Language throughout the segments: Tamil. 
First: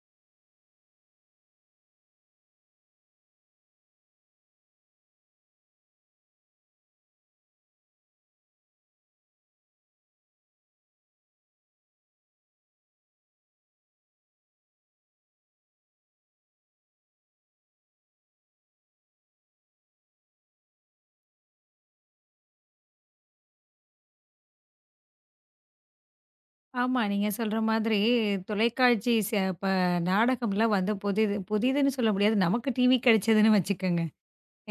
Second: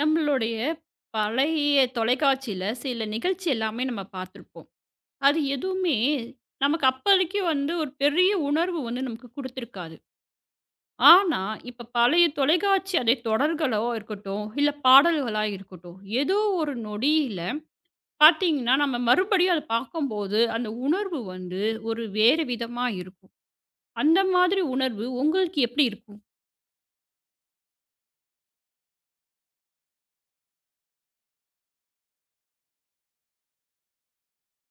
நம்மளுடைய பழைய தொலைக்காட்சியில சில நிகழ்ச்சி எல்லாமே நம்ம பார்த்துருப்போம். அது எதுவுமே நமக்கு அப்போதைக்கு வந்து ஒரு பெரிய உணர்வு வந்து நமக்கு குடுத்துருக்காது. ஆனா, இப்ப பழைய தொலைக்காட்சி அதை தொடர்களோ இருக்கட்டும், இல்ல பாடல்களா இருக்கட்டும், ஏதோ ஒரு நொடியில பார்த்தீங்கன்னா, நம்ம மறுபடியும் அத பார்க்கும்போது, அந்த உணர்வு வந்து ஒரு வேறு விதமா இருக்கும். அந்த மாதிரி உணர்வு உங்களுக்கு எப்படி இருக்கும்? ஆமா. நீங்க சொல்ற மாதிரி தொலைக்காட்சி இப்ப நாடகம்லாம் வந்து புதிது புதிதுன்னு சொல்ல முடியாது. நமக்கு டிவி கிடைச்சதுன்னு வச்சுக்கோங்க.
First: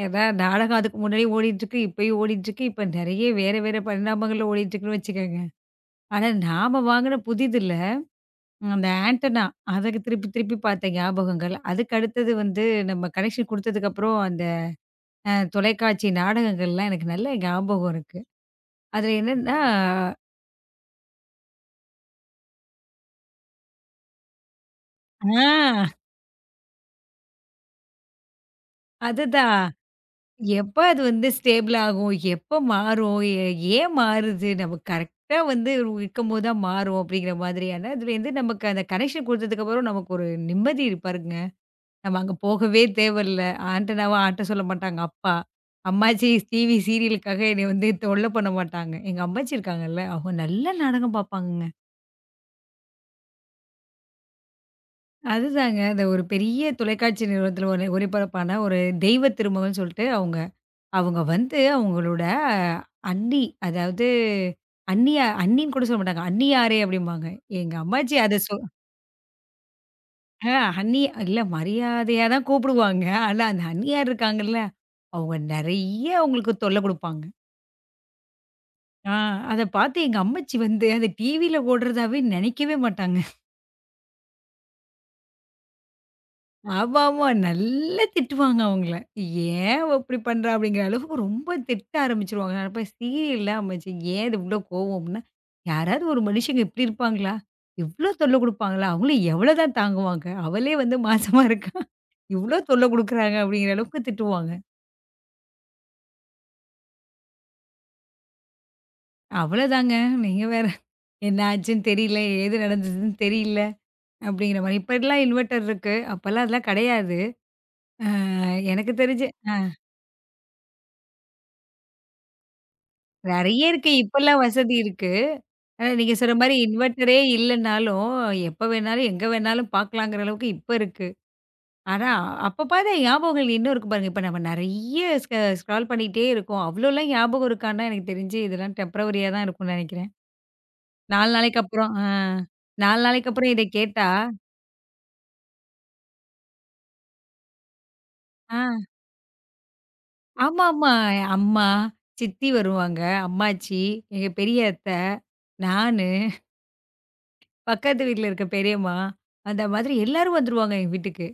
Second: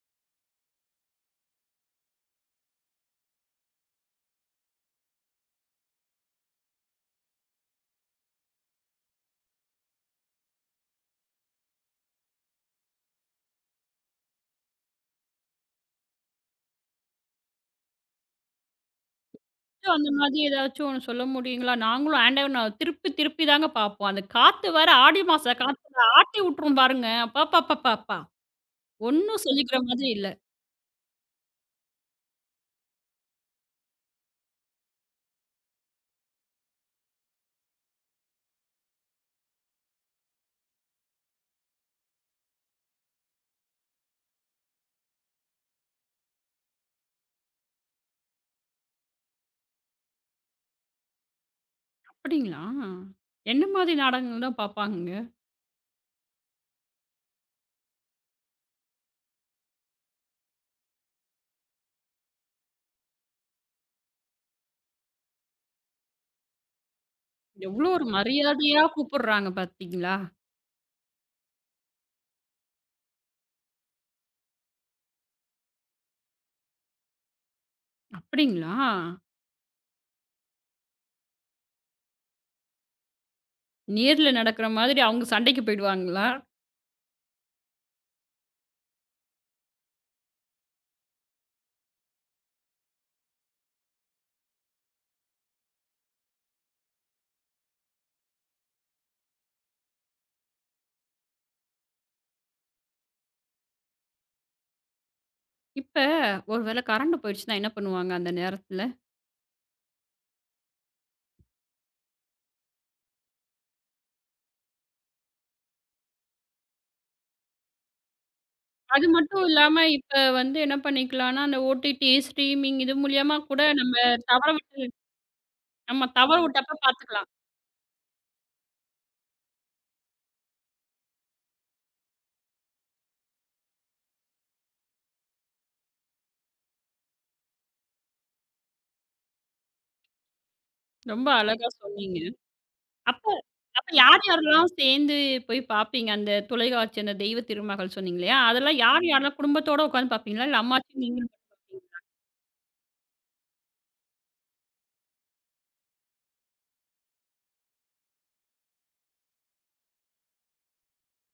ஏதா நாடகம் அதுக்கு முன்னாடி ஓடிட்டுருக்கு, இப்பயும் ஓடிட்டுருக்கு. இப்ப நெறைய வேற வேற பரிணாமங்கள்ல ஓடிட்டுருக்குன்னு வச்சுக்கோங்க. ஆனா நாம வாங்குன புதிதுல, அந்த ஆண்டனா அதுக்கு திருப்பி திருப்பி பார்த்த ஞாபகங்கள். அதுக்கு அடுத்தது வந்து நம்ம கனெக்ஷன் குடுத்ததுக்கப்புறம் அந்த தொலைக்காட்சி நாடகங்கள்லாம் எனக்கு நல்ல ஞாபகம் இருக்கு. அதுல என்னன்னா கொஞ்சம் அந்த மாதிரி ஏதாச்சும் ஒண்ணு சொல்ல முடியுங்களா? நாங்களும் ஆண்டவன திருப்பி திருப்பி தாங்க பார்ப்போம். அந்த காத்து வேற ஆடி மாச ஆ காத்துல ஆட்டி விட்டுரும் பாருங்க. அப்பப்பப்பப்பா! ஒண்ணும் அதுதான். சொல்லிக்கிற மாதிரி இல்ல. எப்ப அது வந்து ஸ்டேபிள் ஆகும்? எப்ப மாறும்? எ ஏன் மாறுது? நம்ம கரெக்ட்டா வந்து இருக்கும்போது தான் மாறும் அப்படிங்கிற மாதிரியான அதுலேருந்து நமக்கு அந்த கனெக்ஷன் குடுத்ததுக்கப்புறம் நமக்கு ஒரு நிம்மதி பாருங்க. நம்ம அங்க போகவே தேவையில்ல. ஆண்டனாவ ஆட்ட சொல்ல மாட்டாங்க அப்பா. அம்மாச்சி டிவி சீரியலுக்காக என்னைய வந்து தொல்ல பண்ண மாட்டாங்க. எங்க அம்மாச்சி இருக்காங்கல்ல, அவங்க நல்ல நாடகம் பார்ப்பாங்கங்க. அப்படிங்களா? என்ன மாதிரி நாடகங்கள் தான் பார்ப்பாங்கங்க? அதுதாங்க அந்த ஒரு பெரிய தொலைக்காட்சி நிறுவனத்தில ஒளிபரப்பான ஒரு தெய்வ திருமகள்ன்னு சொல்லிட்டு அவங்க அவங்க வந்து அவங்களோட அண்ணி, அதாவது அண்ணின்னு கூட சொல்ல மாட்டாங்க. "அண்ணியாரே" அப்படிம்பாங்க. எங்க எவ்வளோ ஒரு அம்மாச்சி அத மரியாதையா கூப்பிடுறாங்க பார்த்தீங்களா? ஆ அண்ணி இல்ல மரியாதையா தான் கூப்பிடுவாங்க. ஆனா அந்த அண்ணியார் இருக்காங்கல்ல, அவங்க நெறைய அவங்களுக்கு தொல்ல குடுப்பாங்க. அப்படிங்களா? ஆ அத பார்த்து எங்க அம்மச்சி வந்து அது டிவில ஓடுறதாவே நெனைக்கவே மாட்டாங்க. நேர்ல நடக்கிற மாதிரி அவங்க சண்டைக்கு போயிடுவாங்களா? ஆமாமா. நல்லா திட்டுவாங்க அவங்கள. "ஏன் அவ இப்படி பண்றா?" அப்படிங்கிற அளவுக்கு ரொம்ப திட்ட ஆரம்பிச்சுருவாங்க. நான் நினைப்பேன் சீரியல்ல அமைச்சு ஏன் இது இவ்ளோ கோவம் அப்படின்னா, யாராவது ஒரு மனுஷங்க இப்படி இருப்பாங்களா? இவ்ளோ தொல்லை குடுப்பாங்களா? அவங்களும் எவ்வளோ தான் தாங்குவாங்க? அவளே வந்து மாசமா இருக்கா? இவ்ளோ தொல்லை குடுக்குறாங்க அப்படிங்கிற அளவுக்கு திட்டுவாங்க. இப்ப ஒரு வேள கரண்ட் போயிடுச்சுன்னா என்ன பண்ணுவாங்க அந்த நேரத்துல? அவ்வளோதாங்க. நீங்க வேற. என்ன ஆச்சுன்னு தெரியல, ஏது நடந்ததுன்னு தெரியல அப்படிங்கிற மாரி. இப்பலாம் இன்வெர்டர் இருக்கு. அப்பலாம் அதெல்லாம் கிடையாது. அ எனக்கு அது தெரிஞ்சு மட்டும் அ இல்லாம இப்ப வந்து என்ன பண்ணிக்கலாம்னா, அந்த ஓடிடி, ஸ்ட்ரீமிங் இது மூலியமா கூட நெறைய இருக்கு. நம்ம இப்பலாம் தவற வசதி இருக்கு. ஆனா, நம்ம நீங்க சொன்ன தவற மாரி விட்டப்ப இன்வெர்ட்டரே பார்த்துக்கலாம். இல்லன்னாலும், எப்ப வேணாலும், எங்க வேணாலும் பார்க்கலாங்கிற அளவுக்கு இப்ப இருக்கு. ஆனா, அப்ப பார்த்த ஞாபகங்கள் இன்னும் இருக்கு பாருங்க. இப்ப நம்ம நெறைய ஸ்க்ரால் பண்ணிட்டே இருக்கோம். அவ்ளோலாம் ஞாபகம் இருக்கான்னா, எனக்கு தெரிஞ்சு இதெல்லாம் டெம்பரவரியா தான் இருக்கும்னு நெனைக்கிறேன். ரொம்ப 4 நாளைக்கு அழகா அப்புறம் ஆ சொன்னீங்க. 4 அப்ப நாளைக்கு அப்புறம் இத அப்ப கேட்டா, யார் யாரெல்லாம் சேர்ந்து போய் பார்ப்பீங்க? அந்த தொலைக்காட்சி அந்த தெய்வ திருமகள் சொன்னீங்க இல்லையா? ஆ அதெல்லாம் யார் யாரெல்லாம் குடும்பத்தோட உட்கார்ந்து பார்ப்பீங்களா? இல்ல ஆமாமா. அம்மாச்சி நீங்களும் அம்மா, சித்தி வருவாங்க, அம்மாச்சி, எங்க பெரிய அத்தை, நானு, பக்கத்து வீட்ல இருக்க பெரியம்மா, அந்த மாதிரி எல்லாரும் வந்துருவாங்க எங்க வீட்டுக்கு.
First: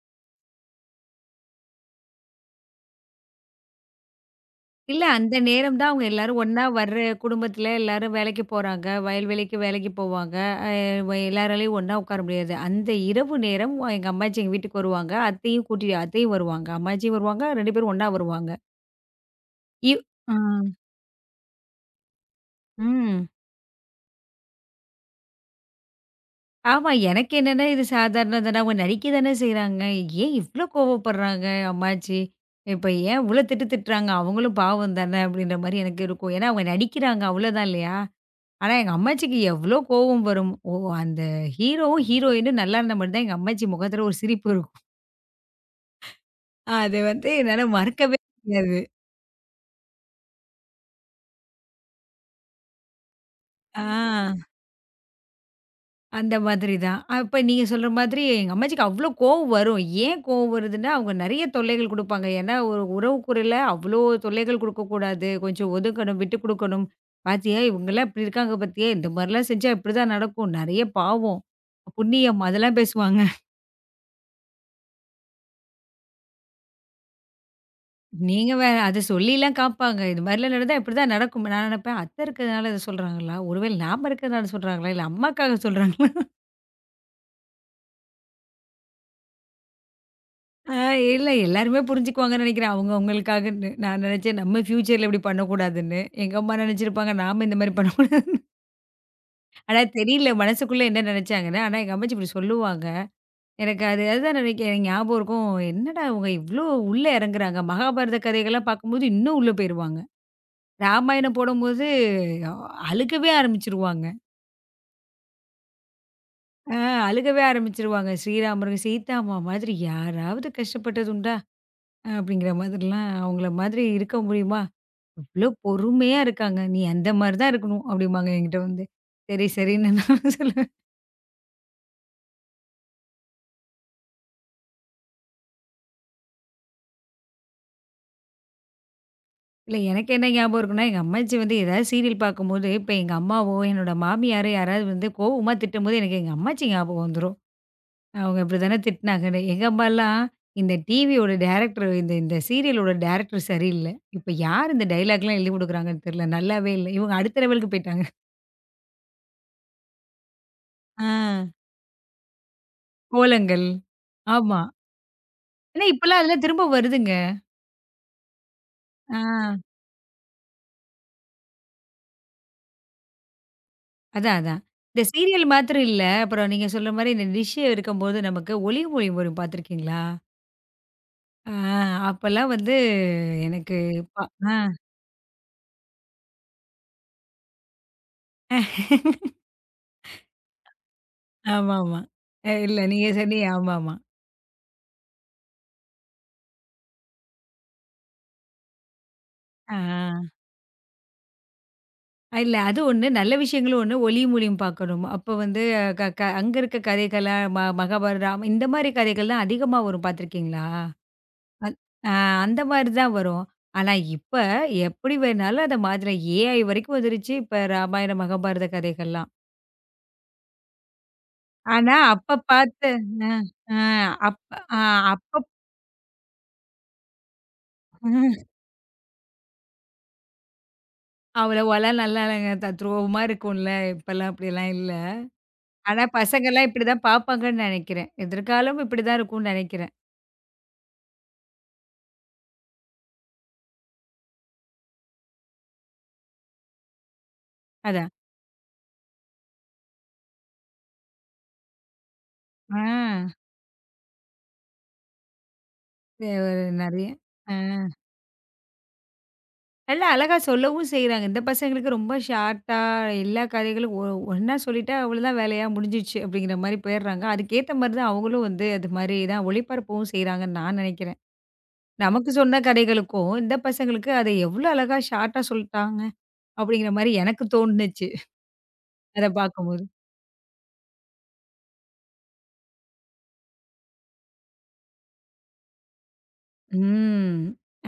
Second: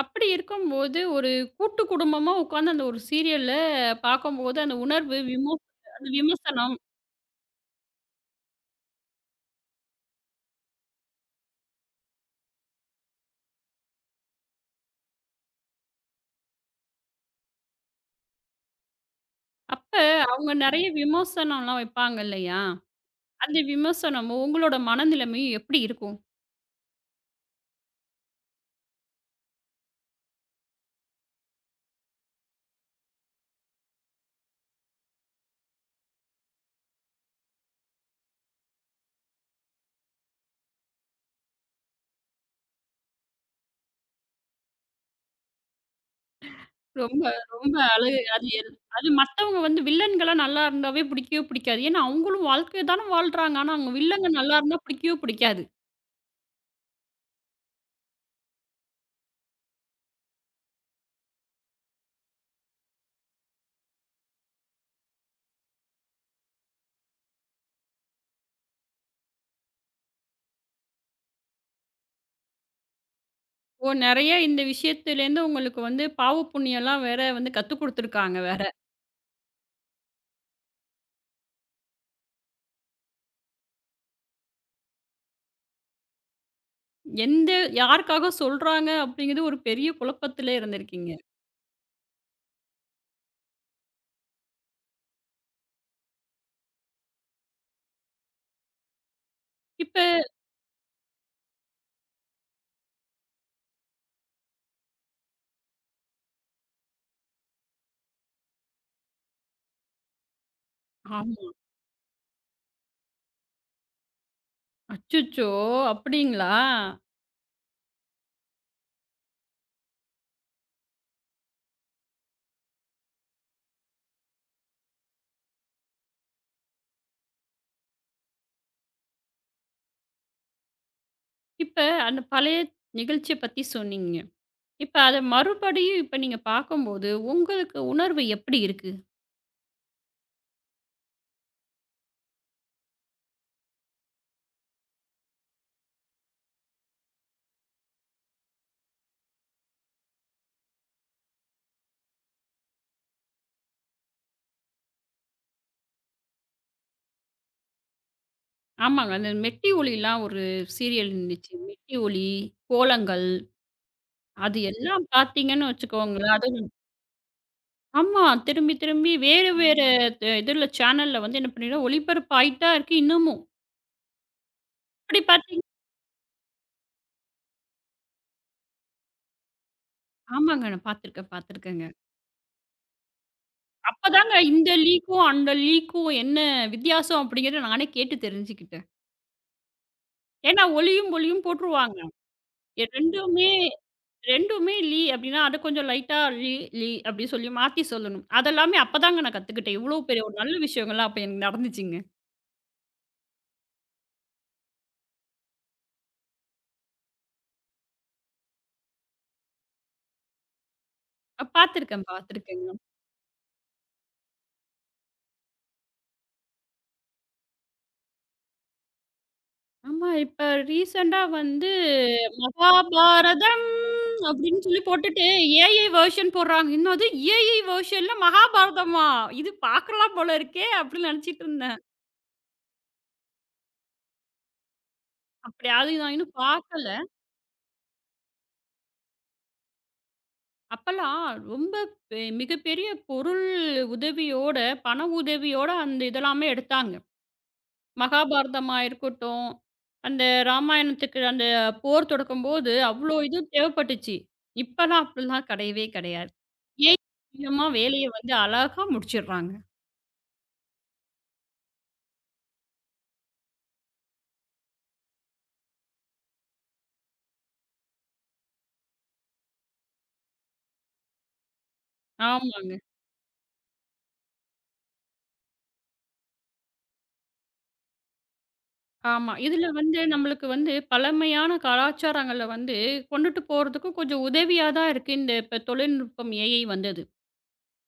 அப்படி இருக்கும்போது ஒரு கூட்டு குடும்பமா உட்கார்ந்து அந்த ஒரு சீரியல பார்க்கும்போது அந்த இல்ல உணர்வு அந்த விமோ நேரம் தான் அவங்க அந்த எல்லாரும் ஒண்ணா விமர்சனம் வர்ற குடும்பத்துல எல்லாரும் வேலைக்கு போறாங்க. வயல்வெளிக்கு வேலைக்கு போவாங்க. அ வ எல்லாராலயும் ஒண்ணா உட்கார முடியாது. அந்த இரவு நேரம் எங்க அம்மாச்சி எங்க வீட்டுக்கு வருவாங்க. அத்தையும் கூட்டி அத்தையும் வருவாங்க. அம்மாச்சியும் வருவாங்க. 2 பேரும் ஒண்ணா வருவாங்க. அப்ப இவ் ஆ. அவங்க நெறைய விமர்சனம்லாம் வைப்பாங்க இல்லையா? ம். அந்த விமர்சனமும் உங்களோட மனநிலைமையும் எப்படி இருக்கும்? ஆமா. எனக்கு என்னன்னா இது சாதாரணம் தானே. அவங்க நடிக்க தானே செய்றாங்க. ஏன் இவ்ளோ கோவப்படுறாங்க அம்மாச்சி? இப்ப ஏன் இவ்ளோ திட்டு திட்டுறாங்க? அவங்களும் பாவம் தானே அப்படின்ற மாரி எனக்கு இருக்கும். ஏன்னா அவங்க நடிக்கிறாங்க அவ்வளோதான் இல்லையா? ஆனா, எங்க அம்மாச்சிக்கு எவ்ளோ கோவம் வரும். ஓ! அந்த ஹீரோவும், ஹீரோயினும் நல்லா இருந்தா மட்டும் தான் எங்க அம்மாச்சி முகத்துல ஒரு சிரிப்பு இருக்கும். அது ரொம்ப, வந்து என்னால ரொம்ப மறக்கவே அழகு. அது எல் முடியாது. அது மத்தவங்க வந்து வில்லன்களா நல்லா இருந்தாவே பிடிக்கவே பிடிக்காது. ஏன்னா, அவங்களும் வாழ்க்கைய தான வாழ்றாங்க. ஆனா, ஆ அவங்க வில்லங்க நல்லா இருந்தா பிடிக்கவே பிடிக்காது. அந்த மாதிரி தான். அப்ப நீங்க சொல்ற மாதிரி எங்க அம்மாச்சிக்கு அவ்ளோ கோவம் வரும். ஏன் கோவம் வருதுன்னா, அவங்க நெறைய தொல்லைகள் குடுப்பாங்க. ஏன்னா, ஒரு உறவுக்குறையில அவ்ளோ தொல்லைகள் குடுக்கக்கூடாது. கொஞ்சம் ஒதுக்கணும், விட்டு குடுக்கணும். பாத்தியா இவங்கலாம் இப்படி இருக்காங்க பாத்தியா? இந்த மாரிலாம் செஞ்சா இப்படிதான் நடக்கும். நெறைய பாவம். புண்ணியம் அதெல்லாம் பேசுவாங்க. ஓ! நெறைய இந்த விஷயத்துலேருந்து உங்களுக்கு வந்து பாவ புண்ணியம்லாம் வேற வந்து கத்துக் குடுத்துருக்காங்க நீங்க வேற. வேற. அத சொல்லிலாம் காப்பாங்க. இது மாரிலாம் நடந்தா இப்படிதான் நடக்கும். நான் நெனப்பேன், அத்த இருக்கிறதுனால இத சொல்றாங்களா? ஒருவேளை நாம இருக்கிறதுனால சொல்றாங்களா? இல்ல அம்மாக்காக சொல்றாங்களா? எந்த யாருக்காக சொல்றாங்க அப்படிங்கிறது ஒரு பெரிய குழப்பத்திலே ஆ இருந்திருக்கீங்க. இல்ல எல்லாருமே புரிஞ்சுக்குவாங்கன்னு நெனைக்கிறேன். அவங்க அவங்களுக்காகன்னு. நான் நெனச்சேன் நம்ம ஃபியூச்சர்ல இப்படி பண்ணக்கூடாதுன்னு. எங்க அம்மா நெனச்சிருப்பாங்க, நாம இந்த மாரி பண்ணக்கூடாது. ஆனா இப்ப தெரியல மனசுக்குள்ள என்ன நெனச்சாங்கன்னு. ஆனா எங்க அம்மாச்சி இப்படி சொல்லுவாங்க. எனக்கு அது அதுதான் நெனைக்கிறேன் ஞாபகம் இருக்கும். என்னடா இவங்க இவ்ளோ உள்ள எறங்குறாங்க. மகாபாரத கதைகள்லாம் பார்க்கும்போது, இன்னும் உள்ள போயிருவாங்க. ராமாயணம் ஆமா. போடும்போது அ அழுகவே ஆரம்பிச்சுருவாங்க. அச்சச்சோ! அப்படிங்களா? ஆ அழுகவே ஆரம்பிச்சுருவாங்க. ஸ்ரீராமரும், சீதாம்மா மாதிரி யாராவது கஷ்டப்பட்டது உண்டா? அப்படிங்கிற மாதிரிலாம் அவங்கள மாதிரி இருக்க முடியுமா? இவ்ளோ பொறுமையா இருக்காங்க. நீ அந்த மாரி தான் இருக்கணும் அப்படிம்பாங்க என்கிட்ட வந்து. சரி, சரின்னு நான் சொல்லுவேன். இப்ப அந்த பழைய நிகழ்ச்சிய பத்தி சொன்னீங்க. இப்ப அத மறுபடியும் இப்ப நீங்க பார்க்கும்போது, உங்களுக்கு உணர்வு எப்படி இருக்கு? இல்ல எனக்கு என்ன ஞாபகம் இருக்குன்னா, எங்க அம்மாச்சி வந்து ஏதாவது சீரியல் பார்க்கும்போது, இப்ப எங்க அம்மாவோ, என்னோட மாமியாரோ யாராவது வந்து கோவமா திட்டும்போது எனக்கு எங்க அம்மாச்சி ஞாபகம் வந்துரும். அவங்க இப்படித்தானே திட்டினாங்க. எங்க அம்மாலாம், "இந்த டிவியோட டைரக்டர் இந்த இந்த சீரியலோட டைரக்டர் சரியில்ல. இப்ப யார் இந்த டயலாக்லாம் எழுதிக் குடுக்குறாங்கன்னு தெரியல. நல்லாவே இல்ல." இவங்க அடுத்த லெவலுக்கு போயிட்டாங்க. ஆமாங்க. அந்த மெட்டி ஒலிலாம் ஒரு ஆ. சீரியல் இருந்துச்சு. மெட்டி ஒலி, கோலங்கள் கோலங்கள். அது ஆமா. எல்லாம் பார்த்தீங்கன்னு ஆனா இப்பலாம் வச்சுக்கோங்களேன், அதெல்லாம் அது திரும்ப வருதுங்க. ஆமா. திரும்பி திரும்பி ஆ. வேறு வேறு த இதுல சேனல்ல வந்து என்ன பண்ணிடும் ஒளிபரப்பு ஆயிட்டா இருக்கு இன்னமும். அதான், அதான். இந்த அப்படி சீரியல் பார்த்தீங்க மாத்திரம் இல்ல. அப்புறம் நீங்க சொல்ற மாரி இந்த டிஷ் இருக்கும்போது நமக்கு ஒலி மொழி வரும் பார்த்துருக்கீங்களா? ஆமாங்க. நான் பார்த்துருக்கேன், ஆ பார்த்துருக்கேங்க. அப்பலாம் வந்து எனக்கு ப அப்பதாங்க ஆ இந்த லீக்கும், அந்த லீக்கும் என்ன வித்தியாசம் அப்படிங்கிறத நானே கேட்டு தெரிஞ்சுக்கிட்டேன். ஏன்னா ஒலியும், ஒலியும் போட்டுருவாங்க. ஆமாமா. இல்ல எ நீங்க 2மே சொன்னீங்க. ஆமாமா. 2மே லீ அப்டின்னா, அத கொஞ்சம் லைட்டா லீ லீ அப்டி சொல்லி மாத்தி சொல்லணும். அதெல்லாமே அப்பதாங்க நான் ஆ. கத்துக்கிட்டேன். இவ்ளோ பெரிய ஒரு நல்ல விஷயங்கள்லாம் அப்ப எனக்கு நடந்துச்சுங்க. இல்ல. அது ஒண்ணு. நல்ல விஷயங்களும் ஒண்ணு. ஒளியும், ஒலியும் பார்க்கணும். அப்ப வந்து க க அங்க இருக்க கதைகளா மகாபாரதம் இந்த மாரி கதைகள் தான் அதிகமா வரும் பார்த்துருக்கீங்களா? அந் பார்த்துருக்கேன், அ அந்த பார்த்துருக்கேங்க. மாரி தான் வரும். ஆனா இப்ப எப்படி வேணாலும் அத மாத்தலாம். ஏஐ வரைக்கும் வந்துருச்சு. இப்ப ராமாயண, மகாபாரத கதைகள்லாம். ஆமா, இப்ப ரீசென்ட்டா வந்து ஆனா அப்ப பார்த்து அ மகாபாரதம் அ அப்ப அப்டின்னு அ சொல்லி போட்டுட்டு அப்ப ஏஐ வெர்ஷன் போடுறாங்க. என்னது ஏஐ வெர்ஷன்ல மகாபாரதமா? இது பார்க்கலாம் போல இருக்கே அப்டின்னு நெனச்சிட்டு இருந்தேன். அவ்வளவாலாம் நல்லா இல்லங்க. தத்ரூவமா இருக்கும்ல. இப்பலாம் அப்படிலாம் இல்ல. அப்டியாவது ஆனா நான் இன்னும் பசங்கலாம் பார்க்கல. இப்படிதான் பார்ப்பாங்கன்னு நெனைக்கிறேன். எதிர்காலம் இப்படிதான் இருக்கும்னு நெனைக்கிறேன். அப்பலாம் ரொம்ப பெ மிகப்பெரிய பொருள் உதவியோட, பண உதவியோட அந்த இதெல்லாமே எடுத்தாங்க. அதான். மகாபாரதமா இருக்கட்டும், அந்த ராமாயணத்துக்கு அந்த போர் தொடக்கும்போது ஆ. அவ்ளோ இது தேவைப்பட்டுச்சு. இப்பலாம் அப்டிலாம் கெடையவே வே கெடையாது. ஏஐ நெறைய. மூலியமா ஆ. வேலைய வந்து அழகா முடிச்சிடுறாங்க. நல்லா அழகா சொல்லவும் செய்றாங்க. இந்த பசங்களுக்கு ரொம்ப ஷார்ட்டா எல்லா கதைகளும் ஒண்ணா சொல்லிட்டா அவ்வளோதான் வேலையா முடிஞ்சிடுச்சு அப்படிங்கிற மாரி போயிடுறாங்க. அதுக்கேத்த மாரி தான் அவங்களும் வந்து அது மாரி தான் ஒளிபரப்பவும் செய்றாங்கன்னு நான் நெனைக்கிறேன். நமக்கு சொன்ன ஆமாங்க. கதைகளுக்கும், இந்த பசங்களுக்கு அத எவ்வளோ அழகா ஷார்ட்டா சொல்ட்டாங்க அப்படிங்கிற மாரி எனக்கு தோணுச்சு. அத ஆமா. இதுல பார்க்கும்போது. வந்து நம்மளுக்கு வந்து பழமையான கலாச்சாரங்கள வந்து கொண்டுட்டு போறதுக்கும் கொஞ்சம் உதவியா தான் இருக்கு இந்த இப்ப தொழில்நுட்பம் ஏஐ வந்தது. ம்.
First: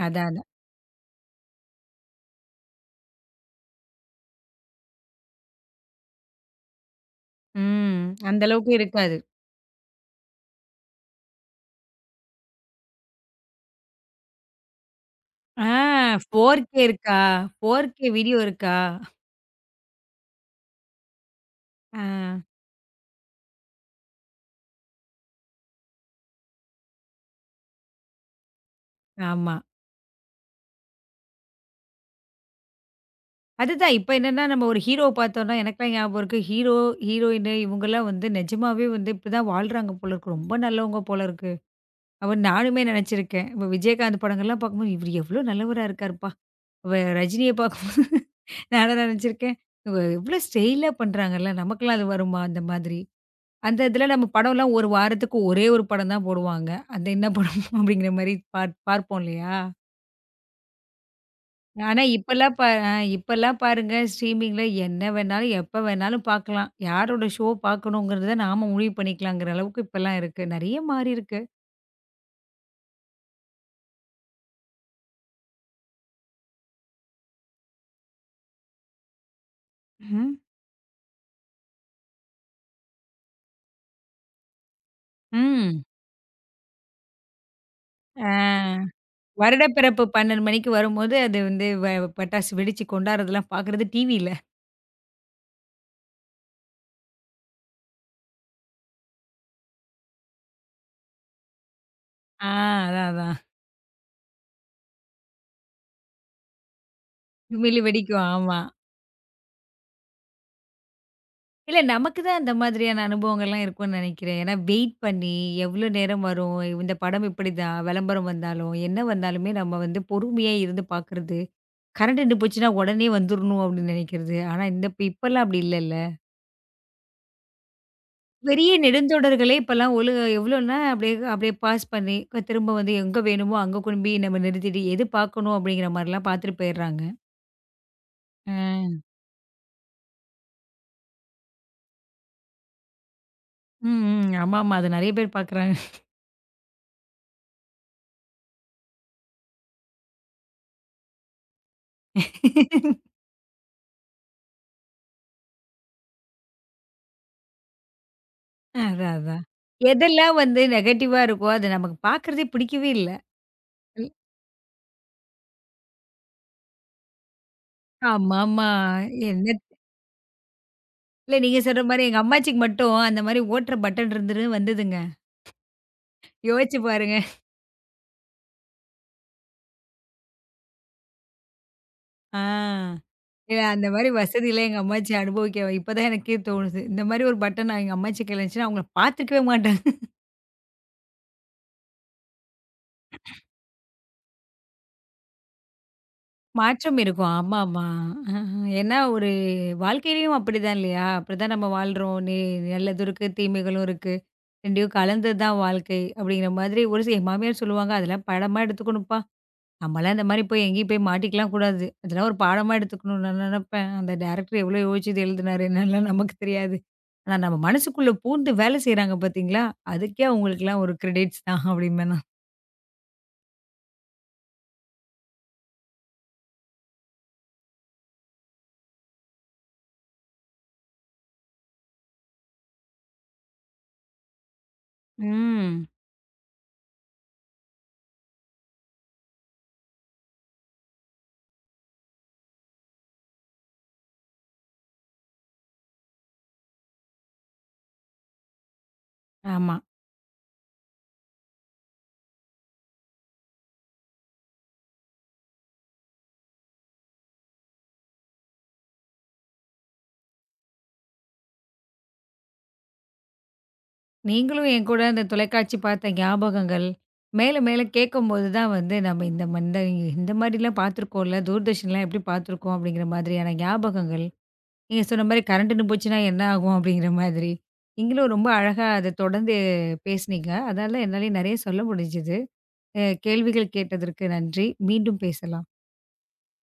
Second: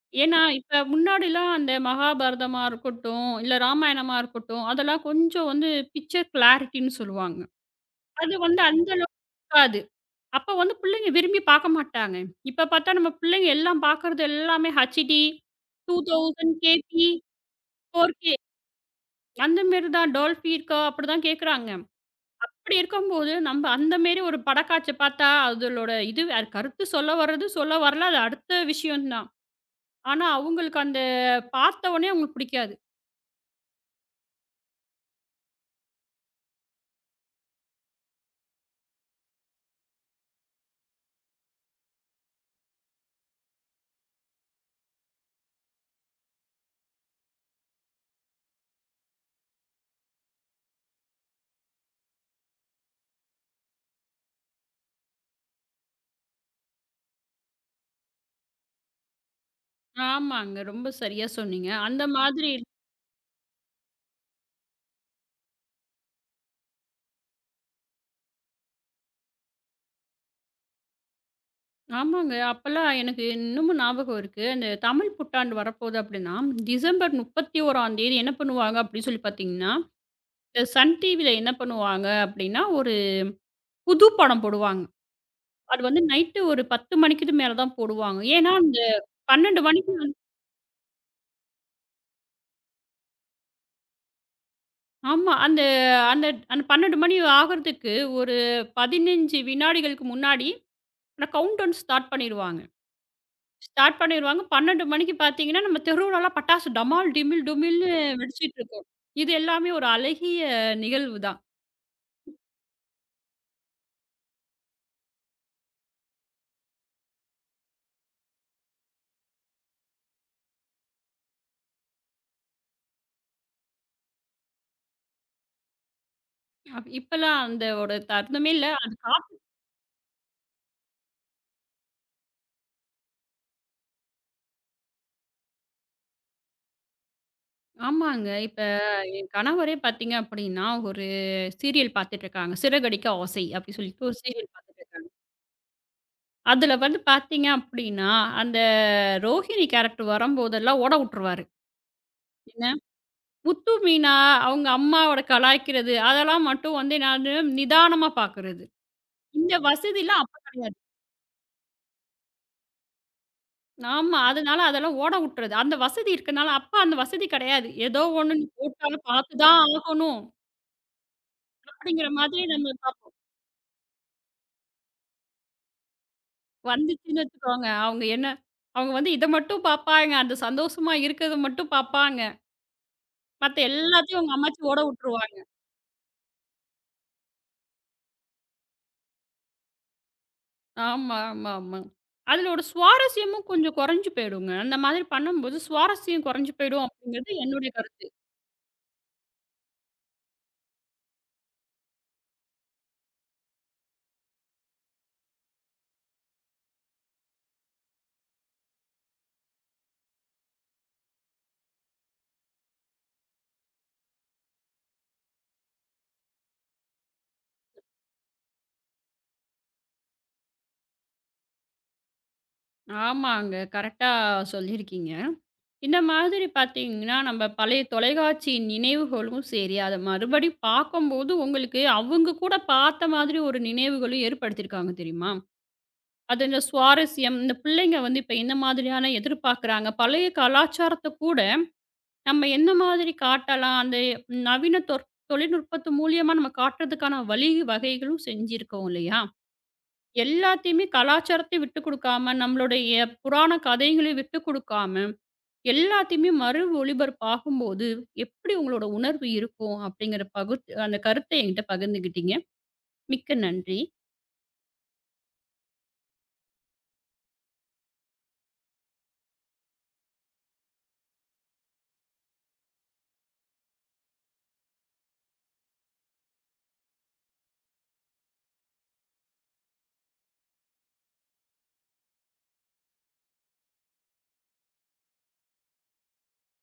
அதான், ஏன்னா, அதான். இப்ப முன்னாடிலாம் அந்த மகாபாரதமா இருக்கட்டும், இல்ல ராமாயணமா இருக்கட்டும், அதெல்லாம் கொஞ்சம் வந்து பிக்சர் கிளாரிட்டின்னு சொல்லுவாங்க. ம். அது அந்த வந்து அளவுக்கு அந்த இருக்காது. அளவுக்கு அப்ப வந்து பிள்ளைங்க விரும்பி பார்க்க மாட்டாங்க. இப்ப பார்த்தா நம்ம பிள்ளைங்க எல்லாம் பார்க்குறது எல்லாமே ஹச்டி, ஆ 2000 4K கேபி, இருக்கா? 4K 4கே வீடியோ இருக்கா? அந்த மாரி தான் டால்பி இருக்கா அப்படிதான் கேட்குறாங்க. ஆ. அப்படி இருக்கும்போது நம்ம அந்த மாரி ஒரு படக்காட்சி பார்த்தா அதலோட இது அது கருத்து சொல்ல வர்றது சொல்ல வரல அது அடுத்த விஷயம் தான். ஆமா. ஆனா அவங்களுக்கு அந்த பார்த்த உடனே அவங்களுக்கு பிடிக்காது. அதுதான். இப்ப என்னன்னா நம்ம ஒரு ஹீரோவ பார்த்தோம்னா, எனக்கெல்லாம் ஞாபகம் இருக்கு. ஹீரோ, ஹீரோயின் இவங்கலாம் வந்து நிஜமாவே வந்து இப்படிதான் வாழ்றாங்க போல இருக்கு. ரொம்ப நல்லவங்க போல இருக்கு. அப்ப நானுமே நினைச்சிருக்கேன். இப்ப விஜயகாந்த் படங்கள்லாம் பார்க்கும்போது, இவரு எவ்ளோ நல்லவரா இருக்காருப்பா! அவ ரஜினிய பார்க்கும்போது நானும் நினைச்சிருக்கேன். இவ எவ்ளோ ஸ்டைலா பண்றாங்கல்ல. நமக்கெல்லாம் அது வருமா? அந்த மாதிரி. அந்த இதில நம்ம படம்லாம் ஒரு வாரத்துக்கு ஒரே ஒரு படம் தான் போடுவாங்க. அந்த என்ன படம் அப்படிங்கிற மாரி பார்ப்போம் இல்லையா? ஆமாங்க. ரொம்ப சரியா சொன்னீங்க. ஆனா, அந்த மாதிரி இப்பல்லாம் பா அ இப்பல்லாம் பாருங்க ஸ்ட்ரீமிங்ல என்ன வேணாலும், எப்ப வேணாலும் பார்க்கலாம். யாரோட ஷோ பார்க்கணுங்கிறத நாம முடிவு பண்ணிக்கலாங்கிற அளவுக்கு இப்பல்லாம் இருக்கு. நெறைய மாறியிருக்கு. ஆமாங்க. அப்பல்லாம் எனக்கு இன்னமும் ஞாபகம் இருக்கு. அந்த தமிழ் புத்தாண்டு வரப்போது அப்படின்னா, டிசம்பர் 31 என்ன பண்ணுவாங்க அப்படின்னு சொல்லி பார்த்தீங்கன்னா, ம்ஹ்ம். இந்த சன் டிவில என்ன பண்ணுவாங்க அப்படின்னா, ஒரு புது படம் போடுவாங்க. ம். ம். அது வந்து நைட்டு ஒரு 10 மணிக்கு மேல தான் போடுவாங்க. ஏன்னா, அந்த ஆ 12 மணிக்கு வருடப்பிறப்பு 12 மணிக்கு வரும்போது, அது வந்து பட்டாசு வெடிச்சு கொண்டாடுறதெல்லாம் பார்க்குறது டிவில. ஆமா. அந்த அந்த அந்த 12 மணி ஆகுறதுக்கு ஒரு 15 வினாடிகளுக்கு முன்னாடி அந்த கவுண்ட் டவுன் ஸ்டார்ட் ஆ பண்ணிருவாங்க. அதான், அதான். ஸ்டார்ட் பண்ணிருவாங்க. 12 மணிக்கு பார்த்தீங்கன்னா, நம்ம தெருவுலலாம் பட்டாசு டமால், டிமில், குமிழி டுமில்னு வெடிக்கும். ஆமா. வெடிச்சிட்டு இருக்கும். இது எல்லாமே ஒரு அழகிய நிகழ்வு தான். இல்ல நமக்கு தான் அந்த மாதிரியான அனுபவங்கள்லாம் இருக்கும்னு நெனைக்கிறேன். ஏன்னா வெயிட் பண்ணி, எவ்ளோ நேரம் வரும்? இந்த படம் இப்படிதான். விளம்பரம் வந்தாலும், என்ன வந்தாலுமே நம்ம வந்து பொறுமையா இருந்து பார்க்குறது. கரண்ட் நின்னு போச்சுன்னா உடனே வந்துரணும் அப்படின்னு நினைக்கிறது. ஆனா இந்த இப்ப இப்பலாம் அப்படி இல்லல்ல. அப் இப்பலாம் அந்த ஒரு தருணமே இல்ல. பெரிய அது காப் நெடுந்தொடர்களே இப்பலாம் எவ்வளோன்னா அப்படியே அப்படியே பாஸ் பண்ணி திரும்ப வந்து எங்க வேணுமோ அங்க கொண்டு போய் நம்ம நிறுத்திட்டு எது பார்க்கணும் அப்படிங்கிற மாரிலாம் பார்த்துட்டு போயிடுறாங்க. ஆமாங்க. இப்ப அ. என் கணவரே பார்த்தீங்க அப்படின்னா, ஒரு சீரியல் பார்த்துட்டு இருக்காங்க. "சிறகடிக்க ஆசை" அப்படி ம், சொல்லிட்டு ஒரு ம். சீரியல் ஆமாமா. பார்த்துட்டு அது இருக்காங்க. நெறைய பேர் பார்க்குறாங்க. அதுல வந்து பார்த்தீங்க அப்படின்னா, அந்த ரோஹிணி கேரக்டர் வரும்போதெல்லாம் ஓட உட்டுருவாரு. என்ன முத்து, மீனா அவங்க அம்மாவோட கலாய்க்கிறது, அதெல்லாம் மட்டும் வந்து நானு நிதானமா பார்க்குறது. அதான், அதான். இந்த வசதிலாம் எதெல்லாம் அப்ப வந்து கெடையாது. நெகட்டிவா இருக்கோ அது நமக்கு பார்க்குறதே பிடிக்கவே இல்ல. ஆமா. அதனால அதெல்லாம் ஓட வுட்டுறது. அந்த வசதி இருக்கனால, அப்ப அந்த வசதி கெடையாது. ஏதோ ஒண்ணு நீ ஆமாமா. போட்டாலும் பார்த்து என்ன தான் ஆகணும். இல்ல நீங்க சொல்ற மாரி அப்படிங்கிற எங்க மாதிரி அம்மாச்சிக்கு நம்ம மட்டும் பார்ப்போம். அந்த மாரி ஓட்டுற பட்டன் இருந்துரு வந்ததுங்க. யோசிச்சு பாருங்க. வந்துச்சுன்னு வச்சுக்கோங்க, அவங்க என்ன அவங்க வந்து இத மட்டும் பார்ப்பாங்க. அந்த சந்தோஷமா இருக்கிறத மட்டும் பார்ப்பாங்க. ஆ. மத்த இல்ல அந்த மாரி எல்லாத்தையும் உங்க அம்மாச்சி வசதிலாம் ஓட எங்க அம்மாச்சி வுட்டுருவாங்க. அனுபவிக்க இப்பதான் எனக்கே தோணுது. இந்த மாரி ஒரு பட்டன் எங்க அம்மாச்சி கையில இருந்துச்சுன்னா, அவங்கள பார்த்துருக்கவே மாட்டாங்க. ஆமா, ஆமா, ஆமா. அதுல ஒரு சுவாரஸ்யமும் கொஞ்சம் குறைஞ்சு போயிடுங்க. அந்த மாதிரி பண்ணும்போது சுவாரஸ்யம் குறைஞ்சு போயிடும் மாற்றம் இருக்கும். அப்படிங்கிறது என்னுடைய ஆமாமா. கருத்து. அஹ ஏன்னா ஒரு வாழ்க்கையிலயும் அப்படிதான் இல்லையா? அப்படிதான் நம்ம வாழ்றோம். நல்லதும் இருக்கு, தீமைகளும் இருக்கு. 2யும் கலந்தது தான் வாழ்க்கை அப்படிங்கிற மாதிரி ஒரு சில என் மாமியார் சொல்லுவாங்க, "அதெல்லாம் படமா எடுத்துக்கணும்ப்பா." நம்மலாம் இந்த மாரி போய் எங்கேயும் போய் மாட்டிக்கலாம் கூடாது. அதெல்லாம் ஒரு பாடமா எடுத்துக்கணும்னு நான் நெனப்பேன். அந்த டைரக்டர் எவ்வளோ யோசிச்சு இத எழுதுனாரு என்னன்னுலாம் நமக்கு தெரியாது. ஆனா நம்ம மனசுக்குள்ள பூந்து வேலை செய்றாங்க பார்த்தீங்களா, அதுக்கே அவங்களுக்கெல்லாம் ஒரு கிரெடிட்ஸ் தான் அப்படிம்பேன் நான். ஆமாங்க. கரெக்ட்டா சொல்லியிருக்கீங்க. இந்த மாதிரி பார்த்தீங்கன்னா, நம்ம பழைய தொலைக்காட்சி நினைவுகளும் சரி, அத மறுபடி பார்க்கும்போது உங்களுக்கு அவங்க கூட பார்த்த மாதிரி ஒரு நினைவுகளும் ஏற்படுத்தியிருக்காங்க தெரியுமா? ம். அது இந்த சுவாரஸ்யம், இந்த பிள்ளைங்க வந்து இப்ப என்ன மாதிரியான எதிர்பார்க்குறாங்க? பழைய கலாச்சாரத்த கூட நம்ம என்ன மாதிரி காட்டலாம்? அந்த நவீன தொற் தொழில்நுட்பத்து மூலியமா நம்ம காட்டுறதுக்கான வழி வகைகளும் செஞ்சிருக்கோம் இல்லையா? ஆமா. எல்லாத்தையுமே கலாச்சாரத்தையும் விட்டுக் குடுக்காம, நம்மளுடைய புராண கதைகளையும் விட்டுக் குடுக்காம எல்லாத்தையுமே மறு ஒளிபரப்பாகும்போது, எப்படி உங்களோட உணர்வு இருக்கும்? அப்படிங்கிற பகுத் அந்த கருத்த என்கிட்ட பகிர்ந்துக்கிட்டீங்க. மிக்க நன்றி. நீங்களும் என் கூட அந்த தொலைக்காட்சி பார்த்த ஞாபகங்கள், மேல மேல கேட்கும்போது தான் வந்து நம்ம இந்த இந்த இந்த மாரிலாம் பார்த்துருக்கோம்ல, தூர்தர்ஷன்லாம் எப்படி பார்த்துருக்கோம் அப்படிங்கிற மாதிரியான ஞாபகங்கள். நீங்க சொன்ன மாரி கரண்ட்டுன்னு போச்சுன்னா என்ன ஆகும்? அப்படிங்கிற மாதிரி. நீங்களும் ரொம்ப அழகா அத தொடர்ந்து பேசுனீங்க. அதால என்னாலயும் நெறைய சொல்ல முடிஞ்சது. கேள்விகள் கேட்டதற்கு நன்றி. மீண்டும் பேசலாம்.